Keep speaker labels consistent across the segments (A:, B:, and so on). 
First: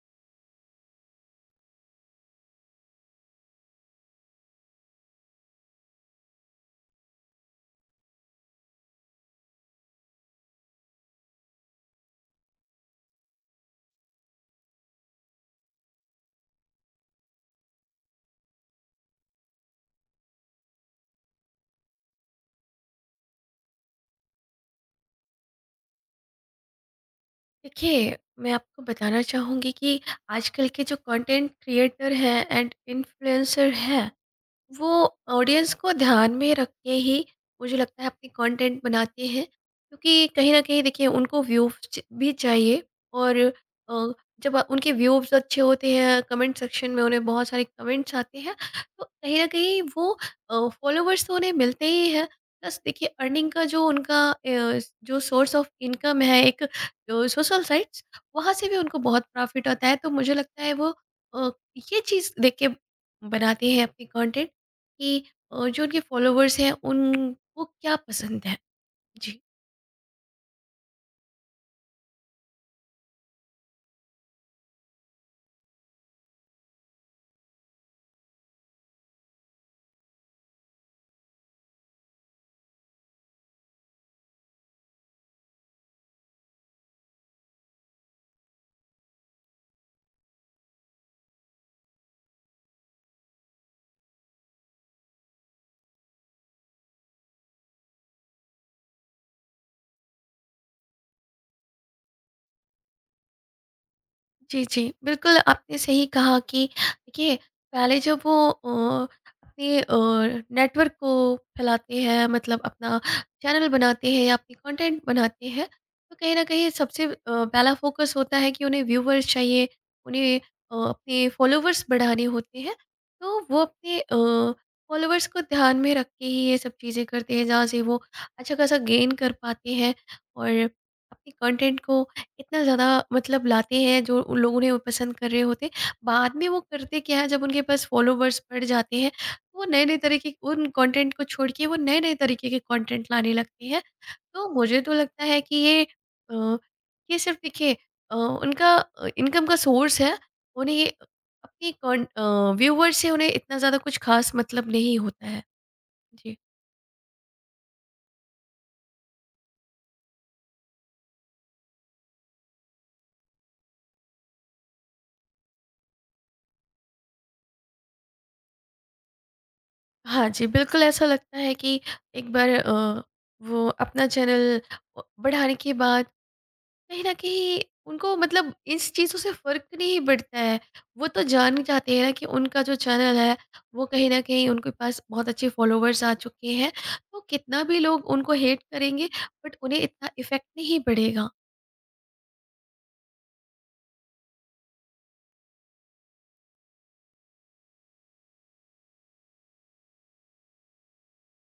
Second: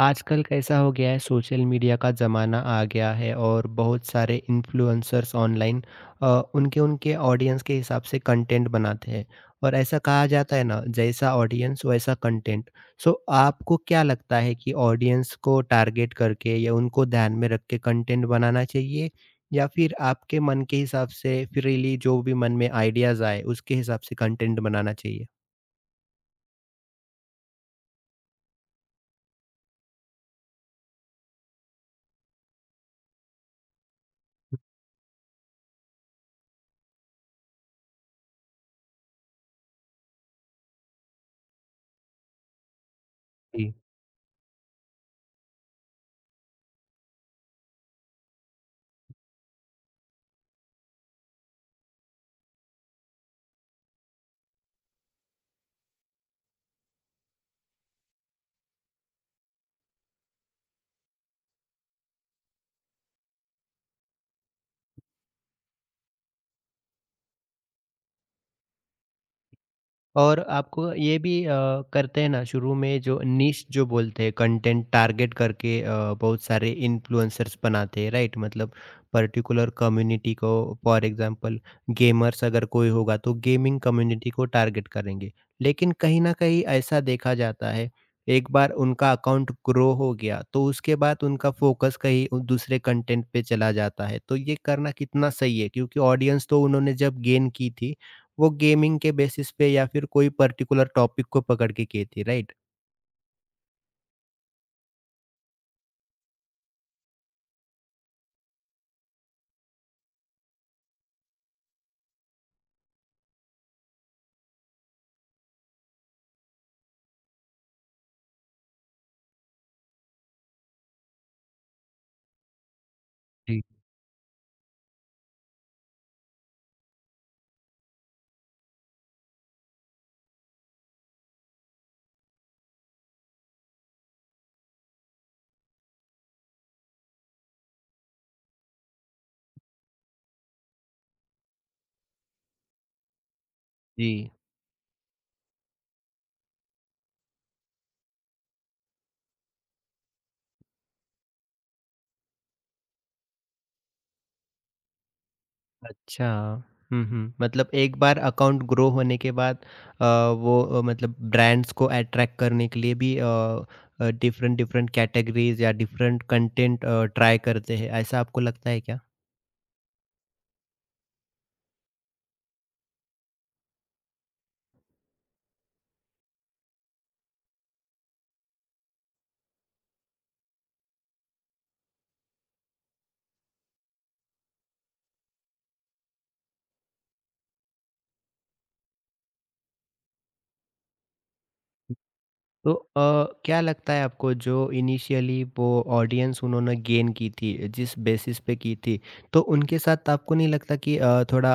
A: आजकल कैसा हो गया है? सोशल मीडिया का ज़माना आ गया है और बहुत सारे इन्फ्लुएंसर्स ऑनलाइन अ, उनके उनके ऑडियंस के हिसाब से कंटेंट बनाते हैं। और ऐसा कहा जाता है ना, जैसा ऑडियंस वैसा कंटेंट। सो आपको क्या लगता है कि ऑडियंस को टारगेट करके या उनको ध्यान में रख के कंटेंट बनाना चाहिए, या फिर आपके मन के हिसाब से फ्रीली जो भी मन में आइडियाज़ आए उसके हिसाब से कंटेंट बनाना चाहिए?
B: देखिए, मैं आपको बताना चाहूँगी कि आजकल के जो कंटेंट क्रिएटर हैं एंड इन्फ्लुएंसर हैं, वो ऑडियंस को ध्यान में रख के ही मुझे लगता है अपने कंटेंट बनाते हैं, क्योंकि कहीं न कहीं देखिए उनको व्यूज़ भी चाहिए। और
A: जी।
B: अ, जब उनके व्यूज़ अच्छे होते हैं, कमेंट सेक्शन में उन्हें बहुत सारे कमेंट्स आते हैं, तो कहीं न कहीं वो फॉलोवर्स तो उन्हें मिलते ही हैं। प्लस देखिए अर्निंग का जो उनका जो सोर्स ऑफ इनकम है, एक सोशल साइट्स, वहाँ से भी उनको बहुत प्रॉफ़िट होता है। तो मुझे लगता है वो अ, ये चीज़ देख के बनाते हैं अपनी कंटेंट कि जो उनके फॉलोवर्स हैं उनको क्या पसंद है? जी।
A: और आपको ये भी करते हैं ना, शुरू में जो निश जो बोलते हैं, कंटेंट टारगेट करके बहुत सारे इन्फ्लुएंसर्स बनाते हैं, राइट? मतलब पर्टिकुलर कम्युनिटी को, फॉर एग्जांपल गेमर्स अगर कोई होगा तो गेमिंग कम्युनिटी को टारगेट करेंगे। लेकिन कहीं ना कहीं ऐसा देखा जाता है, एक बार उनका अकाउंट ग्रो हो गया तो उसके बाद उनका फोकस कहीं दूसरे कंटेंट पे चला जाता है। तो ये करना कितना सही है? क्योंकि ऑडियंस तो उन्होंने जब गेन की थी, वो गेमिंग के बेसिस पे या फिर कोई पर्टिकुलर टॉपिक को पकड़ के की थी, राइट?
B: जी, जी। बिल्कुल, आपने सही कहा कि देखिए, पहले जब वो अपने नेटवर्क को फैलाते हैं, मतलब अपना चैनल बनाते हैं या अपनी कंटेंट बनाते हैं, तो कहीं न कहीं सबसे पहला फ़ोकस होता है कि उन्हें व्यूवर्स चाहिए, उन्हें अपने फ़ॉलोवर्स बढ़ाने होते हैं। तो वो
A: जी,
B: अपने फ़ॉलोवर्स को ध्यान में रख के ही ये सब चीज़ें करते हैं, जहाँ से वो अच्छा-खासा गेन कर पाते हैं और अपने कंटेंट को इतना ज़्यादा मतलब लाते हैं जो उन लोग उन्हें पसंद कर रहे होते हैं। बाद में वो करते क्या है, जब उनके पास फॉलोवर्स बढ़ जाते हैं, तो वो नए-नए तरीके उन कंटेंट को छोड़ के वो नए-नए तरीके के कंटेंट लाने लगते हैं।
A: जी।
B: तो मुझे तो लगता है कि अ, ये सिर्फ़ देखिए उनका इनकम का सोर्स है। उन्हें ये अपनी व्यूअर्स से उन्हें इतना ज़्यादा कुछ ख़ास मतलब नहीं होता है।
A: अच्छा।
B: जी।
A: हुँ, हुँ। मतलब एक बार अकाउंट ग्रो होने के बाद वो मतलब ब्रांड्स को अट्रैक्ट करने के लिए भी डिफरेंट-डिफरेंट कैटेगरीज़ या डिफरेंट कंटेंट ट्राई करते हैं, ऐसा आपको लगता है क्या?
B: हाँ जी, बिल्कुल ऐसा लगता है कि एक बार वो अपना चैनल बढ़ाने के बाद कहीं न कहीं उनको मतलब इस चीज़ों से फ़र्क नहीं पड़ता है। वो तो जान जाते हैं ना कि उनका जो चैनल है, वो कहीं न कहीं उनके पास बहुत अच्छे फ़ॉलोवर्स आ चुके हैं, तो कितना भी लोग उनको हेट करेंगे, बट उन्हें इतना इफ़ेक्ट नहीं पड़ेगा।
A: तो क्या लगता है आपको, जो इनिशियली वो ऑडियंस उन्होंने गेन की थी जिस बेसिस पे की थी, तो उनके साथ आपको नहीं लगता कि थोड़ा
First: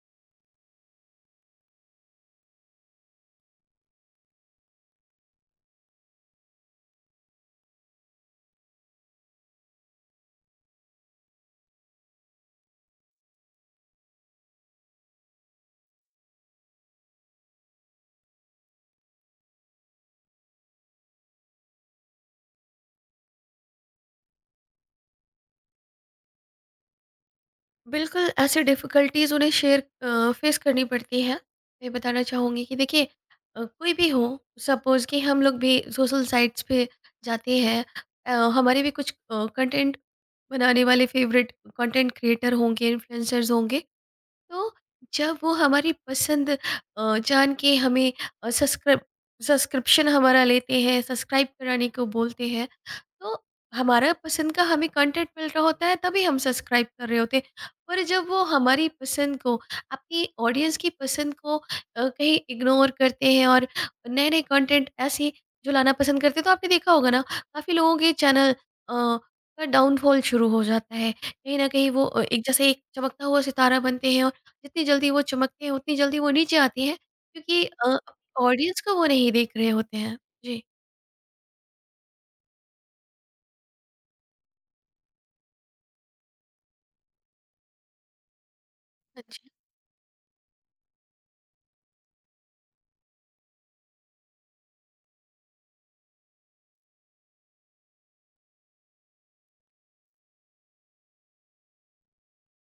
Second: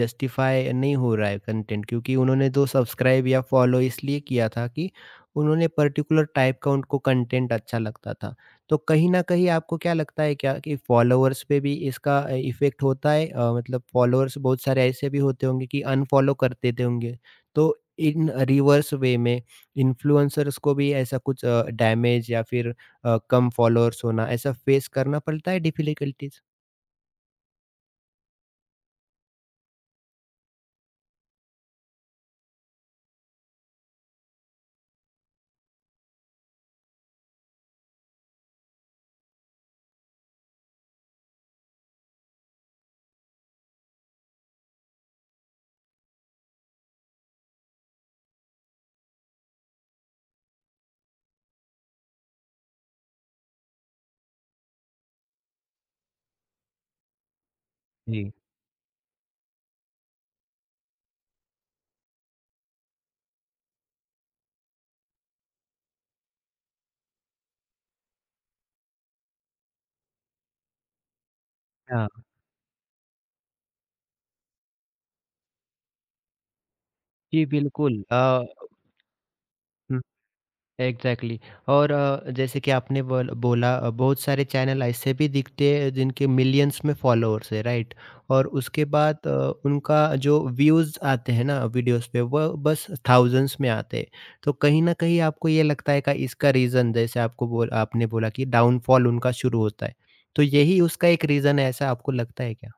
A: जस्टिफाई नहीं हो रहा है कंटेंट? क्योंकि उन्होंने तो सब्सक्राइब या फॉलो इसलिए किया था कि उन्होंने पर्टिकुलर टाइप का उनको कंटेंट अच्छा लगता था। तो कहीं ना कहीं आपको क्या लगता है क्या कि फॉलोअर्स पे भी इसका इफेक्ट होता है? मतलब फॉलोअर्स बहुत सारे ऐसे भी होते होंगे कि अनफॉलो करते थे होंगे। तो इन रिवर्स वे में इन्फ्लुएंसर्स को भी ऐसा कुछ डैमेज या फिर कम फॉलोअर्स होना, ऐसा फेस करना पड़ता है डिफिकल्टीज?
B: बिल्कुल, ऐसी डिफ़िकल्टीज़ उन्हें फ़ेस करनी पड़ती है। मैं बताना चाहूँगी कि देखिए कोई भी हो, सपोज़ कि हम लोग भी सोशल साइट्स पे जाते हैं, हमारे भी कुछ कंटेंट बनाने वाले फ़ेवरेट कंटेंट क्रिएटर होंगे, इन्फ्लुएंसर्स होंगे। तो जब वो हमारी पसंद जान के हमें सब्सक्राइब सब्सक्रिप्शन हमारा लेते हैं, सब्सक्राइब कराने को बोलते हैं। तो हमारा पसंद का हमें कंटेंट मिल रहा होता है, तभी हम सब्सक्राइब कर रहे होते हैं। पर जब
A: जी।
B: वो हमारी पसंद को अपनी ऑडियंस की पसंद को कहीं इग्नोर करते हैं और नए नए कंटेंट ऐसे जो लाना पसंद करते हैं, तो आपने देखा होगा ना काफ़ी लोगों के चैनल का डाउनफॉल शुरू हो जाता है। कहीं ना कहीं वो
A: हाँ,
B: एक जैसे एक चमकता हुआ सितारा बनते हैं और जितनी जल्दी वो चमकते हैं उतनी जल्दी वो नीचे आती हैं,
A: जी,
B: क्योंकि
A: बिल्कुल।
B: ऑडियंस को वो नहीं देख रहे होते
A: हुँ।
B: हैं। जी।
A: Exactly exactly। और जैसे कि आपने बोला, बहुत सारे चैनल ऐसे भी दिखते हैं जिनके मिलियंस में फॉलोअर्स है, राइट? और उसके बाद
B: हाँ जी।
A: उनका जो व्यूज़ आते हैं ना वीडियोस पे, वो बस थाउजेंड्स में आते हैं। तो कहीं ना कहीं आपको ये लगता है का इसका रीज़न, जैसे आपको बोल आपने बोला कि डाउनफॉल उनका शुरू होता है, तो यही उसका एक रीज़न है, ऐसा आपको लगता है क्या?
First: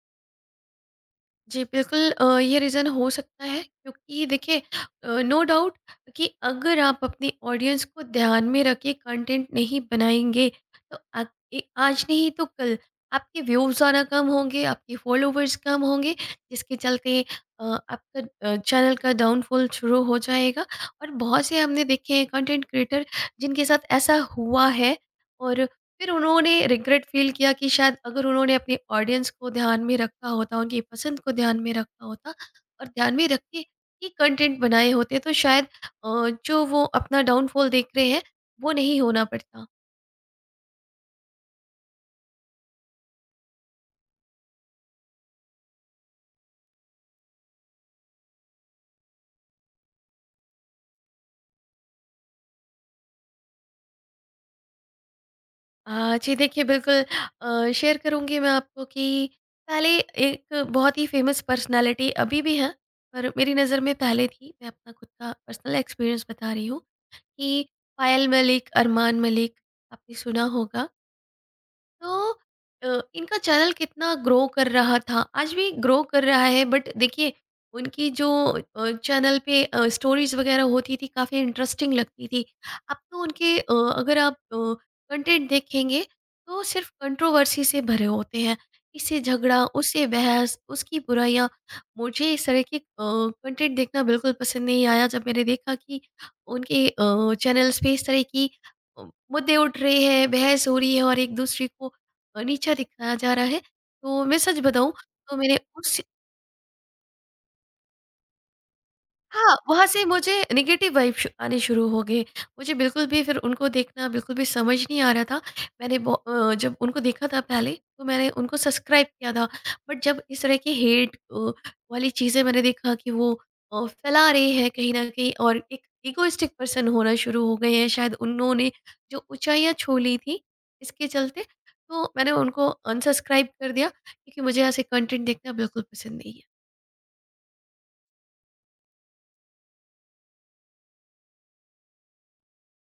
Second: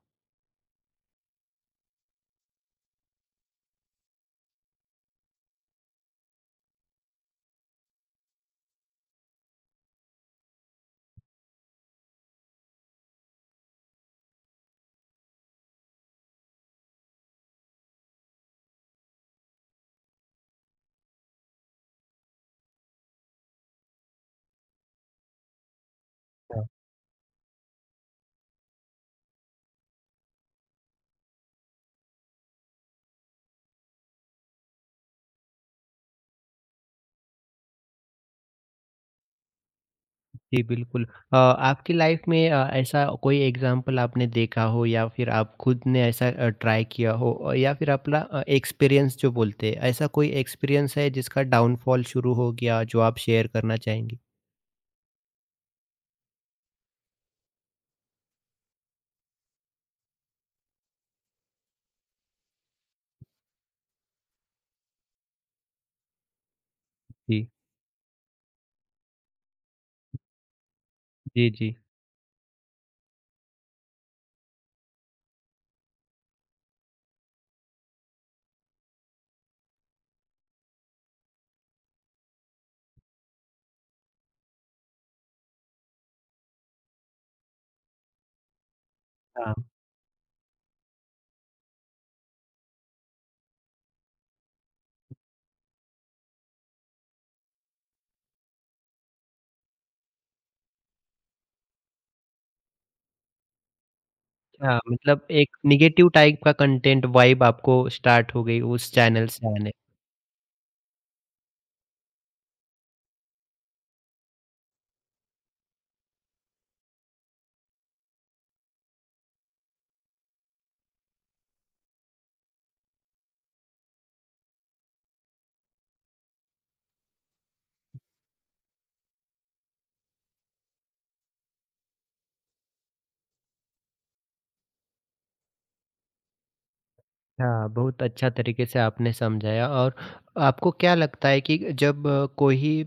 B: जी, बिल्कुल, ये रीज़न हो सकता है, क्योंकि देखिए नो डाउट कि अगर आप अपनी ऑडियंस को ध्यान में रख के कंटेंट नहीं बनाएँगे, तो आ ए आज नहीं तो कल आपके व्यूज़ आना कम होंगे, आपके फॉलोवर्स कम होंगे, जिसके चलते आपका चैनल का डाउनफॉल शुरू हो जाएगा। और बहुत से हमने देखे हैं कंटेंट क्रिएटर जिनके साथ ऐसा हुआ है, और फिर उन्होंने रिग्रेट फील किया कि शायद अगर उन्होंने अपने ऑडियंस को ध्यान में रखा होता, उनकी पसंद को ध्यान में रखा होता और ध्यान में रख के ही कंटेंट बनाए होते, तो शायद जो वो अपना डाउनफॉल देख रहे हैं वो नहीं होना पड़ता।
A: जी, बिल्कुल। आपकी लाइफ़ में ऐसा कोई एग्ज़ाम्पल आपने देखा हो, या फिर आप खुद ने ऐसा ट्राई किया हो, और या फिर अपना एक्सपीरियंस जो बोलते हैं, ऐसा कोई एक्सपीरियंस है जिसका डाउनफॉल शुरू हो गया जो आप शेयर करना चाहेंगी?
B: जी, देखिए बिल्कुल शेयर करूँगी मैं आपको कि पहले एक बहुत ही फेमस पर्सनालिटी अभी भी है, पर मेरी नज़र में पहले थी। मैं अपना खुद का पर्सनल एक्सपीरियंस बता रही हूँ
A: जी।
B: कि पायल मलिक, अरमान मलिक, आपने सुना होगा।
A: जी, जी।
B: तो इनका चैनल कितना ग्रो कर रहा था, आज भी ग्रो कर रहा है, बट देखिए उनकी जो चैनल पे स्टोरीज वगैरह होती थी, काफ़ी इंटरेस्टिंग लगती थी। अब तो उनके अगर आप कंटेंट देखेंगे तो सिर्फ कंट्रोवर्सी से भरे होते हैं, इससे
A: हाँ,
B: झगड़ा, उससे बहस, उसकी बुराइयाँ। मुझे इस तरह के कंटेंट देखना बिल्कुल पसंद नहीं आया, जब मैंने देखा कि उनके चैनल्स पे इस तरह की अ, मुद्दे उठ रहे हैं, बहस हो रही है और एक दूसरे को नीचा दिखाया जा रहा है। तो मैं सच
A: अच्छा,
B: बताऊँ
A: मतलब
B: तो
A: एक
B: मैंने उस
A: नेगेटिव टाइप का कंटेंट वाइब आपको स्टार्ट हो गई उस चैनल से
B: हाँ,
A: आने।
B: वहाँ से मुझे नेगेटिव वाइब्स आने शुरू हो गए। मुझे बिल्कुल भी फिर उनको देखना बिल्कुल भी समझ नहीं आ रहा था। जब उनको देखा था पहले, तो मैंने उनको सब्सक्राइब किया था। बट जब इस तरह की वाली चीज़ें मैंने देखा कि वो फैला रहे हैं कहीं न कहीं और एक इगोइस्टिक पर्सन होना शुरू हो गए हैं। शायद उन्होंने जो ऊँचाइयाँ छू ली थी, इसके चलते, तो मैंने उनको अनसब्सक्राइब कर दिया, क्योंकि मुझे ऐसे कंटेंट देखना बिल्कुल पसंद नहीं है।
A: हाँ, बहुत अच्छा तरीके से आपने समझाया। और आपको क्या लगता है कि जब कोई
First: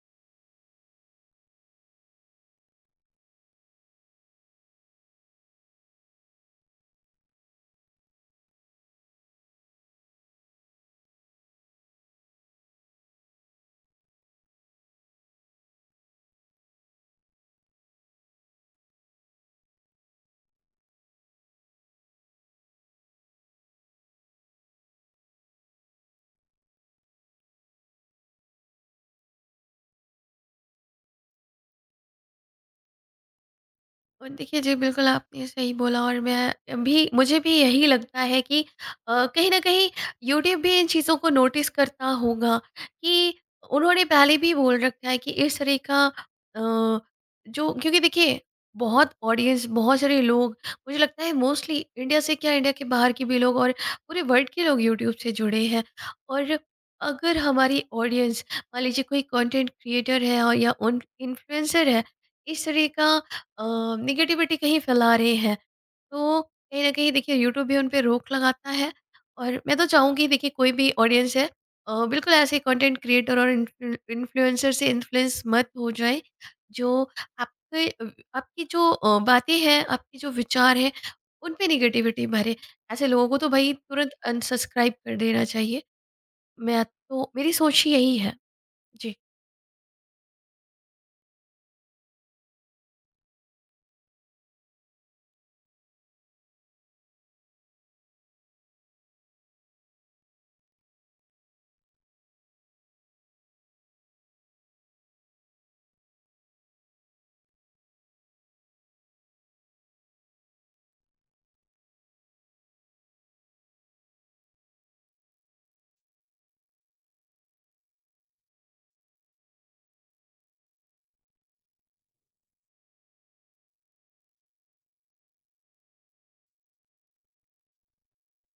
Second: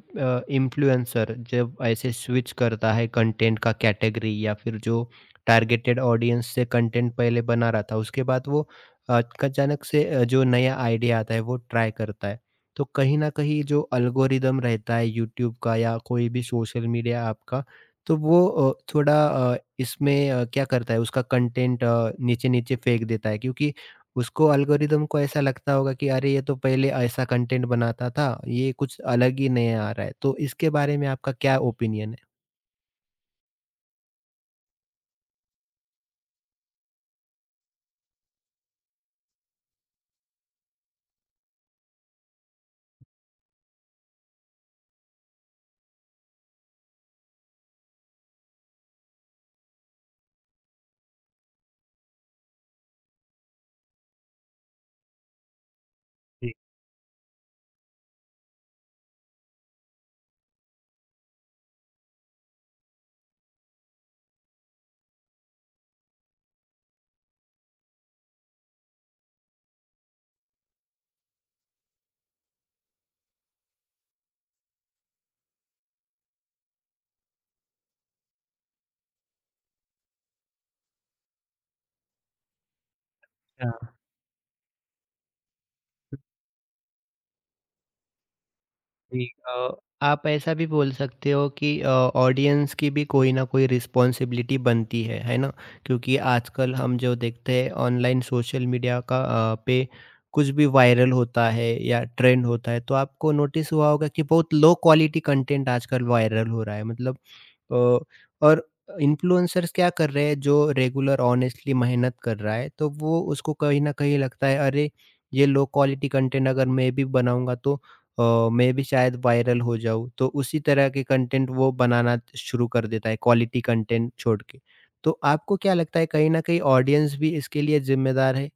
A: इन्फ्लुएंसर जब ऐसे स्विच करता है कंटेंट का कैटेगरी, या फिर जो टारगेटेड ऑडियंस से कंटेंट पहले बना रहा था उसके बाद वो अचानक से जो नया आइडिया आता है वो ट्राई करता है, तो कहीं ना कहीं जो अल्गोरिदम रहता है यूट्यूब का या कोई भी सोशल मीडिया आपका, तो वो थोड़ा इसमें क्या करता है, उसका कंटेंट नीचे नीचे फेंक देता है। क्योंकि उसको एल्गोरिदम को ऐसा लगता होगा कि अरे, ये तो पहले ऐसा कंटेंट बनाता था, ये कुछ अलग ही नया आ रहा है। तो इसके बारे में आपका क्या ओपिनियन है?
B: और देखिए जी, बिल्कुल आपने सही बोला और मैं भी, मुझे भी यही लगता है कि कहीं न कहीं यूट्यूब भी इन चीज़ों को नोटिस करता होगा कि उन्होंने पहले भी बोल रखा है कि इस तरह का जो, क्योंकि देखिए बहुत ऑडियंस, बहुत सारे लोग, मुझे लगता है मोस्टली इंडिया से क्या, इंडिया के बाहर के भी लोग और पूरे वर्ल्ड के लोग यूट्यूब से जुड़े हैं। और
A: जी,
B: अगर हमारी ऑडियंस, मान लीजिए, कोई कंटेंट क्रिएटर है और या उन इन्फ्लुएंसर है, इस तरह का निगेटिविटी कहीं फैला रहे हैं, तो कहीं ना कहीं देखिए यूट्यूब भी उन पे रोक लगाता है। और मैं तो चाहूँगी, देखिए कोई भी ऑडियंस है, बिल्कुल ऐसे कंटेंट क्रिएटर और इन्फ्लुएंसर से इन्फ्लुएंस मत हो जाए, जो आपके, आपकी जो बातें हैं, आपके जो विचार हैं, उन पे निगेटिविटी भरे, ऐसे लोगों को तो भाई
A: हाँ,
B: तुरंत अनसब्सक्राइब कर देना चाहिए। मैं तो, मेरी सोच ही यही है। जी।
A: जी। आप ऐसा भी बोल सकते हो कि ऑडियंस की भी कोई ना कोई रिस्पॉन्सिबिलिटी बनती है ना? क्योंकि आजकल हम जो देखते हैं ऑनलाइन सोशल मीडिया का पे कुछ भी वायरल होता है या ट्रेंड होता है, तो आपको नोटिस हुआ होगा कि बहुत लो क्वालिटी कंटेंट आजकल वायरल हो रहा है। मतलब अ, और इन्फ्लुएंसर्स क्या कर रहे हैं? जो रेगुलर ऑनेस्टली मेहनत कर रहा है, तो वो उसको कहीं न कहीं लगता है, अरे! ये लो क्वालिटी कंटेंट अगर मैं भी बनाऊँगा तो मैं भी शायद वायरल हो जाऊँ। तो उसी तरह के कंटेंट वो बनाना शुरू कर देता है क्वालिटी कंटेंट छोड़ के। तो आपको क्या लगता है, कहीं न कहीं ऑडियंस भी इसके लिए ज़िम्मेदार है?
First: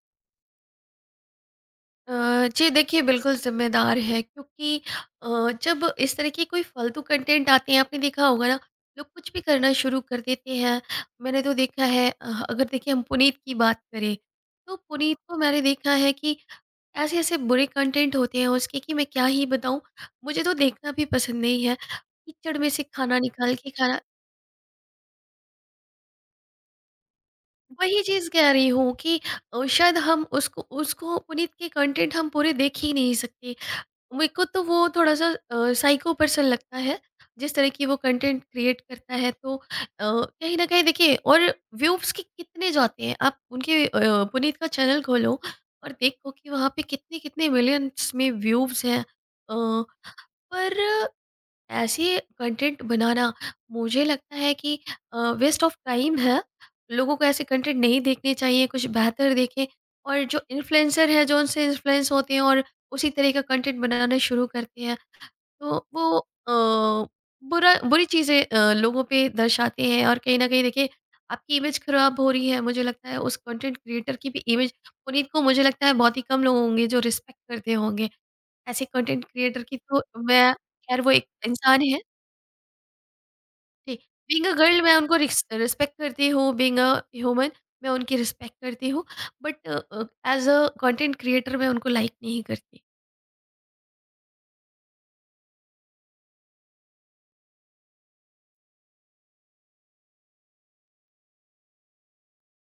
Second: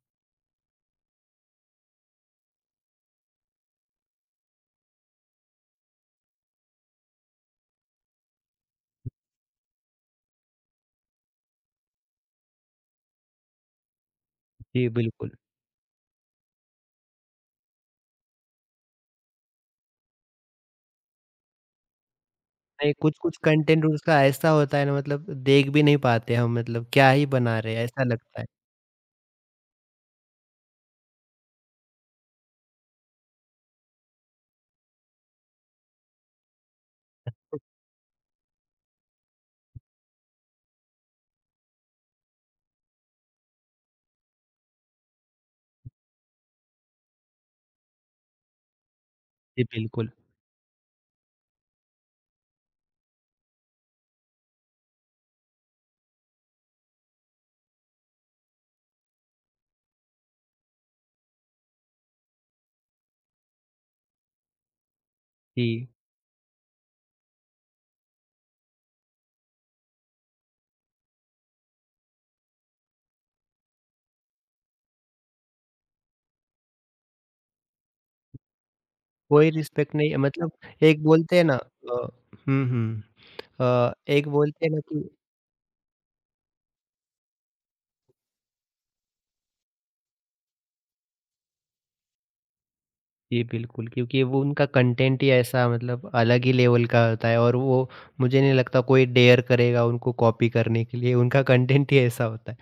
B: जी, देखिए बिल्कुल ज़िम्मेदार है, क्योंकि अ, जब इस तरह के कोई फ़ालतू कंटेंट आते हैं आपने देखा होगा ना, लोग कुछ भी करना शुरू कर देते हैं। मैंने तो देखा है, अगर देखिए हम पुनीत की बात करें, तो
A: जी,
B: पुनीत
A: बिल्कुल।
B: को मैंने देखा है कि ऐसे-ऐसे बुरे कंटेंट होते हैं उसके कि मैं क्या ही बताऊँ, मुझे तो देखना भी पसंद नहीं है। कीचड़ में से
A: नहीं,
B: खाना
A: कुछ-कुछ
B: निकाल के
A: कंटेंट
B: खाना,
A: उसका ऐसा होता है ना, मतलब देख भी नहीं पाते हम, मतलब क्या ही बना रहे हैं
B: वही
A: ऐसा
B: चीज़
A: लगता है।
B: कह रही हूँ कि शायद हम उसको उसको पुनीत के कंटेंट हम पूरे देख ही नहीं सकते। मेरे को तो वो थोड़ा-सा साइको पर्सन लगता है, जिस तरह की वो कंटेंट क्रिएट करता है, तो कहीं न कहीं देखिए, और व्यू उसके कितने जाते हैं, आप उनके पुनीत का चैनल खोलो और देखो कि वहाँ पे कितने-कितने मिलियंस में व्यूज़ हैं।
A: जी, बिल्कुल।
B: पर ऐसे कंटेंट बनाना, मुझे लगता है कि वेस्ट ऑफ टाइम है। लोगों को ऐसे कंटेंट नहीं देखने चाहिए, कुछ बेहतर देखें। और जो इन्फ्लुएंसर है जो उनसे इन्फ्लुएंस होते हैं और उसी तरह का कंटेंट बनाना शुरू करते हैं, तो
A: जी।
B: वो बुरा बुरी चीज़ें लोगों पे दर्शाते हैं, और कहीं ना कहीं देखिए आपकी इमेज खराब हो रही है। मुझे लगता है उस कंटेंट क्रिएटर की भी इमेज, पुनीत को मुझे लगता है बहुत ही कम लोग होंगे जो रिस्पेक्ट करते होंगे, ऐसे कंटेंट
A: कोई
B: क्रिएटर की।
A: रिस्पेक्ट
B: तो
A: नहीं है, मतलब
B: मैं, खैर
A: एक
B: वो एक
A: बोलते हैं ना
B: इंसान है।
A: हुँ, हुँ।
B: जी,
A: एक
B: बीइंग अ
A: बोलते हैं ना
B: गर्ल मैं
A: कि
B: उनको रिस्पेक्ट करती हूँ, बीइंग अ ह्यूमन मैं उनकी रिस्पेक्ट करती हूँ, but as a content creator मैं उनको लाइक नहीं करती।
A: जी, बिल्कुल, क्योंकि वो उनका कंटेंट ही ऐसा, मतलब अलग ही लेवल का होता है, और वो, मुझे नहीं लगता कोई डेयर करेगा उनको कॉपी करने के लिए, उनका कंटेंट ही ऐसा होता है।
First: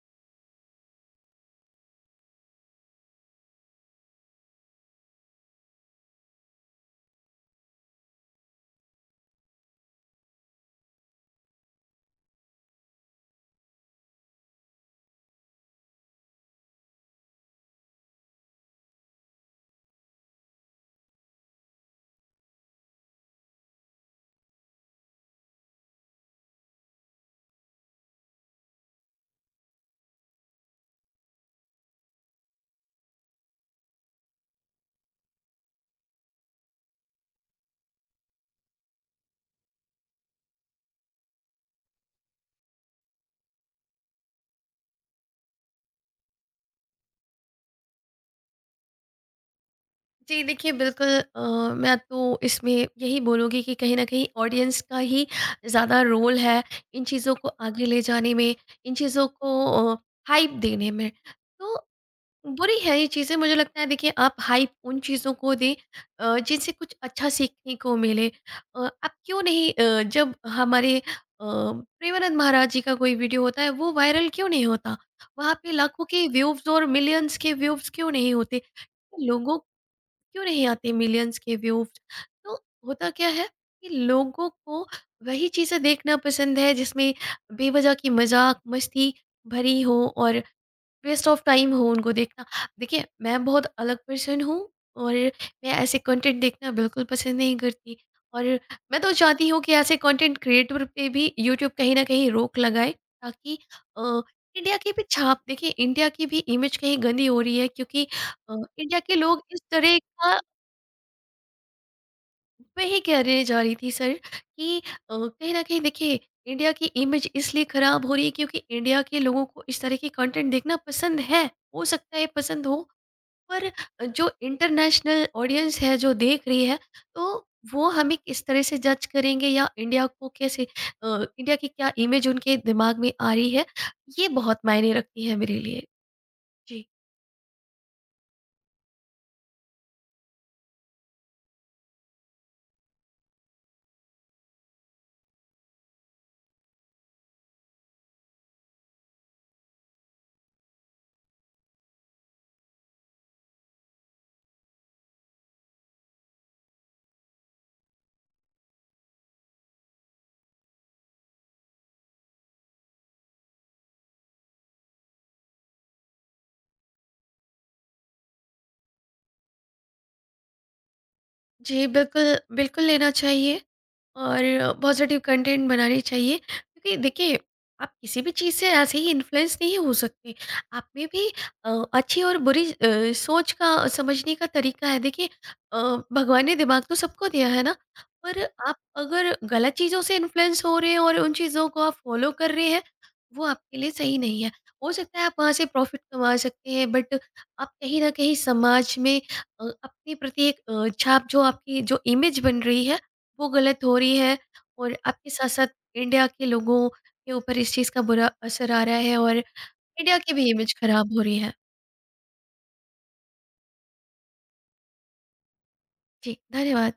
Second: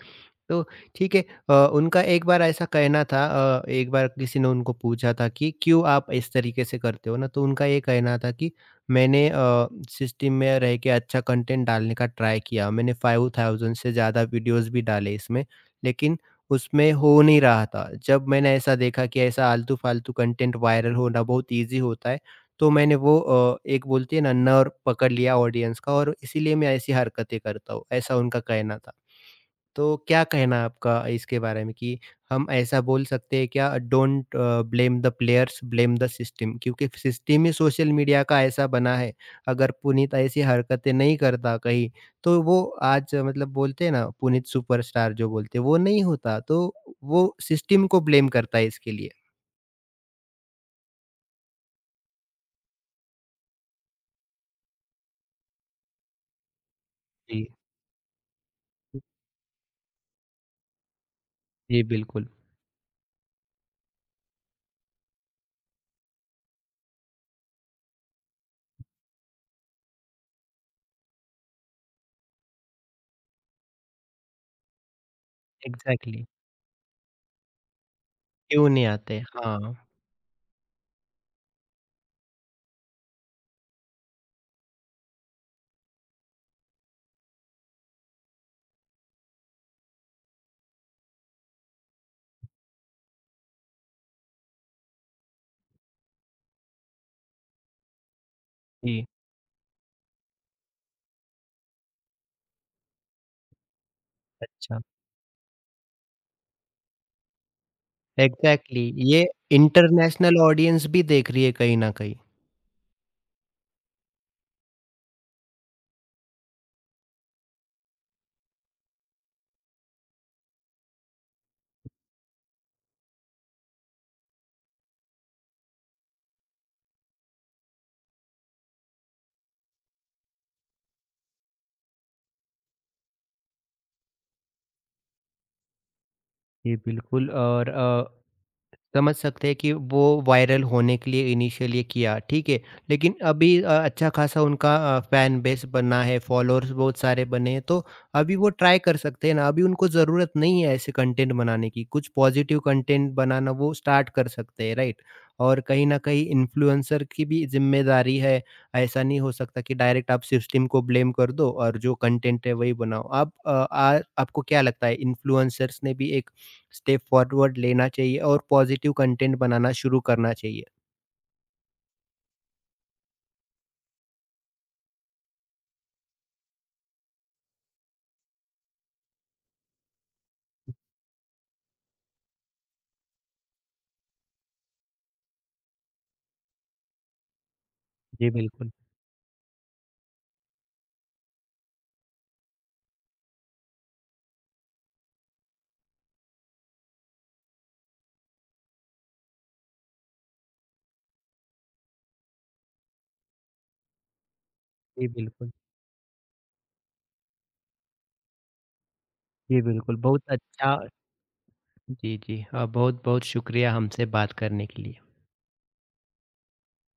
A: तो ठीक है। उनका एक बार ऐसा कहना था, एक बार किसी ने उनको पूछा था कि क्यों आप इस तरीके से करते हो ना, तो उनका ये कहना था कि मैंने सिस्टम में रह के अच्छा कंटेंट डालने का ट्राई किया, मैंने 5,000 से ज़्यादा वीडियोस भी डाले इसमें, लेकिन उसमें हो नहीं रहा था। जब मैंने ऐसा देखा कि ऐसा आलतू फालतू कंटेंट वायरल होना बहुत ईजी होता है, तो मैंने वो एक बोलती है ना नर्व पकड़ लिया ऑडियंस का, और इसीलिए मैं ऐसी हरकतें करता हूँ, ऐसा उनका कहना था। तो क्या कहना है आपका इसके बारे में कि हम ऐसा बोल सकते हैं क्या, don't blame the players blame the system, क्योंकि सिस्टम ही सोशल मीडिया का ऐसा बना है। अगर पुनीत ऐसी हरकतें नहीं करता कहीं, तो वो आज मतलब बोलते हैं ना पुनीत सुपरस्टार जो बोलते हैं, वो नहीं होता। तो वो सिस्टम को ब्लेम करता है इसके लिए।
B: जी, देखिए बिल्कुल, अ, मैं तो इसमें यही बोलूँगी कि कहीं न कहीं ऑडियंस का ही ज़्यादा रोल है इन चीज़ों को
A: जी,
B: आगे ले जाने में, इन चीज़ों को हाइप देने में। तो
A: जी, बिल्कुल।
B: बुरी है ये चीज़ें, मुझे लगता है देखिए आप हाइप उन चीज़ों को दें जिनसे कुछ अच्छा सीखने को मिले। आप क्यों नहीं, जब हमारे प्रेमानंद महाराज जी का कोई वीडियो होता है वो वायरल क्यों नहीं होता, वहाँ पे लाखों
A: एग्जैक्टली exactly।
B: के व्यूव्स और मिलियंस के व्यूव्स क्यों नहीं होते?
A: क्यों नहीं आते,
B: लोगों,
A: हाँ।
B: क्यों नहीं आते मिलियंस के व्यूव्स? तो होता क्या है कि लोगों को वही चीज़ें देखना पसंद है जिसमें बेवजह की मजाक मस्ती भरी हो और वेस्ट ऑफ टाइम हो उनको देखना। देखिए, मैं बहुत अलग पर्सन हूँ और मैं ऐसे कंटेंट देखना बिल्कुल पसंद नहीं करती। और मैं
A: जी।
B: तो चाहती हूँ कि ऐसे कंटेंट क्रिएटर पे भी यूट्यूब कहीं न कहीं रोक लगाए, ताकि अ, इंडिया
A: अच्छा।
B: की भी छाप, देखिए इंडिया की भी इमेज कहीं गंदी हो रही है क्योंकि अ,
A: एग्जैक्टली
B: इंडिया
A: exactly।
B: के
A: ये
B: लोग इस तरह का,
A: इंटरनेशनल ऑडियंस भी देख रही है कहीं ना कहीं।
B: मैं ही कहने जा रही थी सर कि कहीं न कहीं देखिए इंडिया की इमेज इसलिए खराब हो रही है क्योंकि इंडिया के लोगों को इस तरह के कंटेंट देखना पसंद है। हो सकता है पसंद हो, पर जो इंटरनेशनल ऑडियंस है जो देख रही है, तो वो हमें किस तरह से जज करेंगे या इंडिया को कैसे, अ, इंडिया की क्या इमेज उनके दिमाग में आ रही है, ये बहुत मायने रखती है मेरे लिए।
A: जी,
B: जी।
A: बिल्कुल। और समझ सकते हैं कि वो वायरल होने के लिए इनिशियली किया, ठीक है। लेकिन अभी अच्छा खासा उनका फैन बेस बना है, फॉलोअर्स बहुत सारे बने हैं, तो अभी वो ट्राई कर सकते हैं ना। अभी उनको ज़रूरत नहीं है ऐसे कंटेंट बनाने की, कुछ पॉजिटिव कंटेंट बनाना वो स्टार्ट कर सकते हैं, राइट? और कहीं न कहीं इन्फ्लुएंसर की भी ज़िम्मेदारी है, ऐसा नहीं हो सकता कि डायरेक्ट आप सिस्टम को ब्लेम कर दो और जो कंटेंट है वही बनाओ। आप अ, आ आपको क्या लगता है, इन्फ्लुएंसर्स ने भी एक स्टेप फॉरवर्ड लेना चाहिए और पॉजिटिव कंटेंट बनाना शुरू करना चाहिए।
B: जी, बिल्कुल, बिल्कुल लेना चाहिए। और पॉजिटिव कंटेंट बनानी चाहिए, क्योंकि देखिए आप किसी भी चीज़ से ऐसे ही इन्फ्लुएंस नहीं हो सकते, आप में भी अच्छी और बुरी सोच का, समझने का तरीका है। देखिए, अ, भगवान ने दिमाग तो सबको दिया है ना,
A: जी,
B: पर
A: बिल्कुल।
B: आप अगर गलत चीज़ों से इन्फ्लुएंस हो रहे हैं और उन चीज़ों को आप फॉलो कर रहे हैं, वो आपके लिए सही नहीं है। हो सकता है आप वहाँ से प्रॉफिट कमा सकते हैं, बट आप कहीं ना कहीं समाज में अपने प्रति एक छाप, जो आपकी जो इमेज बन रही है, वो गलत हो रही है। और
A: जी,
B: आपके साथ
A: बिल्कुल।
B: साथ इंडिया के लोगों के ऊपर इस चीज़ का बुरा असर आ रहा है और
A: जी, बिल्कुल।
B: इंडिया
A: बहुत
B: की भी इमेज
A: अच्छा।
B: खराब हो रही है।
A: जी, जी। बहुत-बहुत शुक्रिया हमसे बात करने के लिए।
B: जी, धन्यवाद।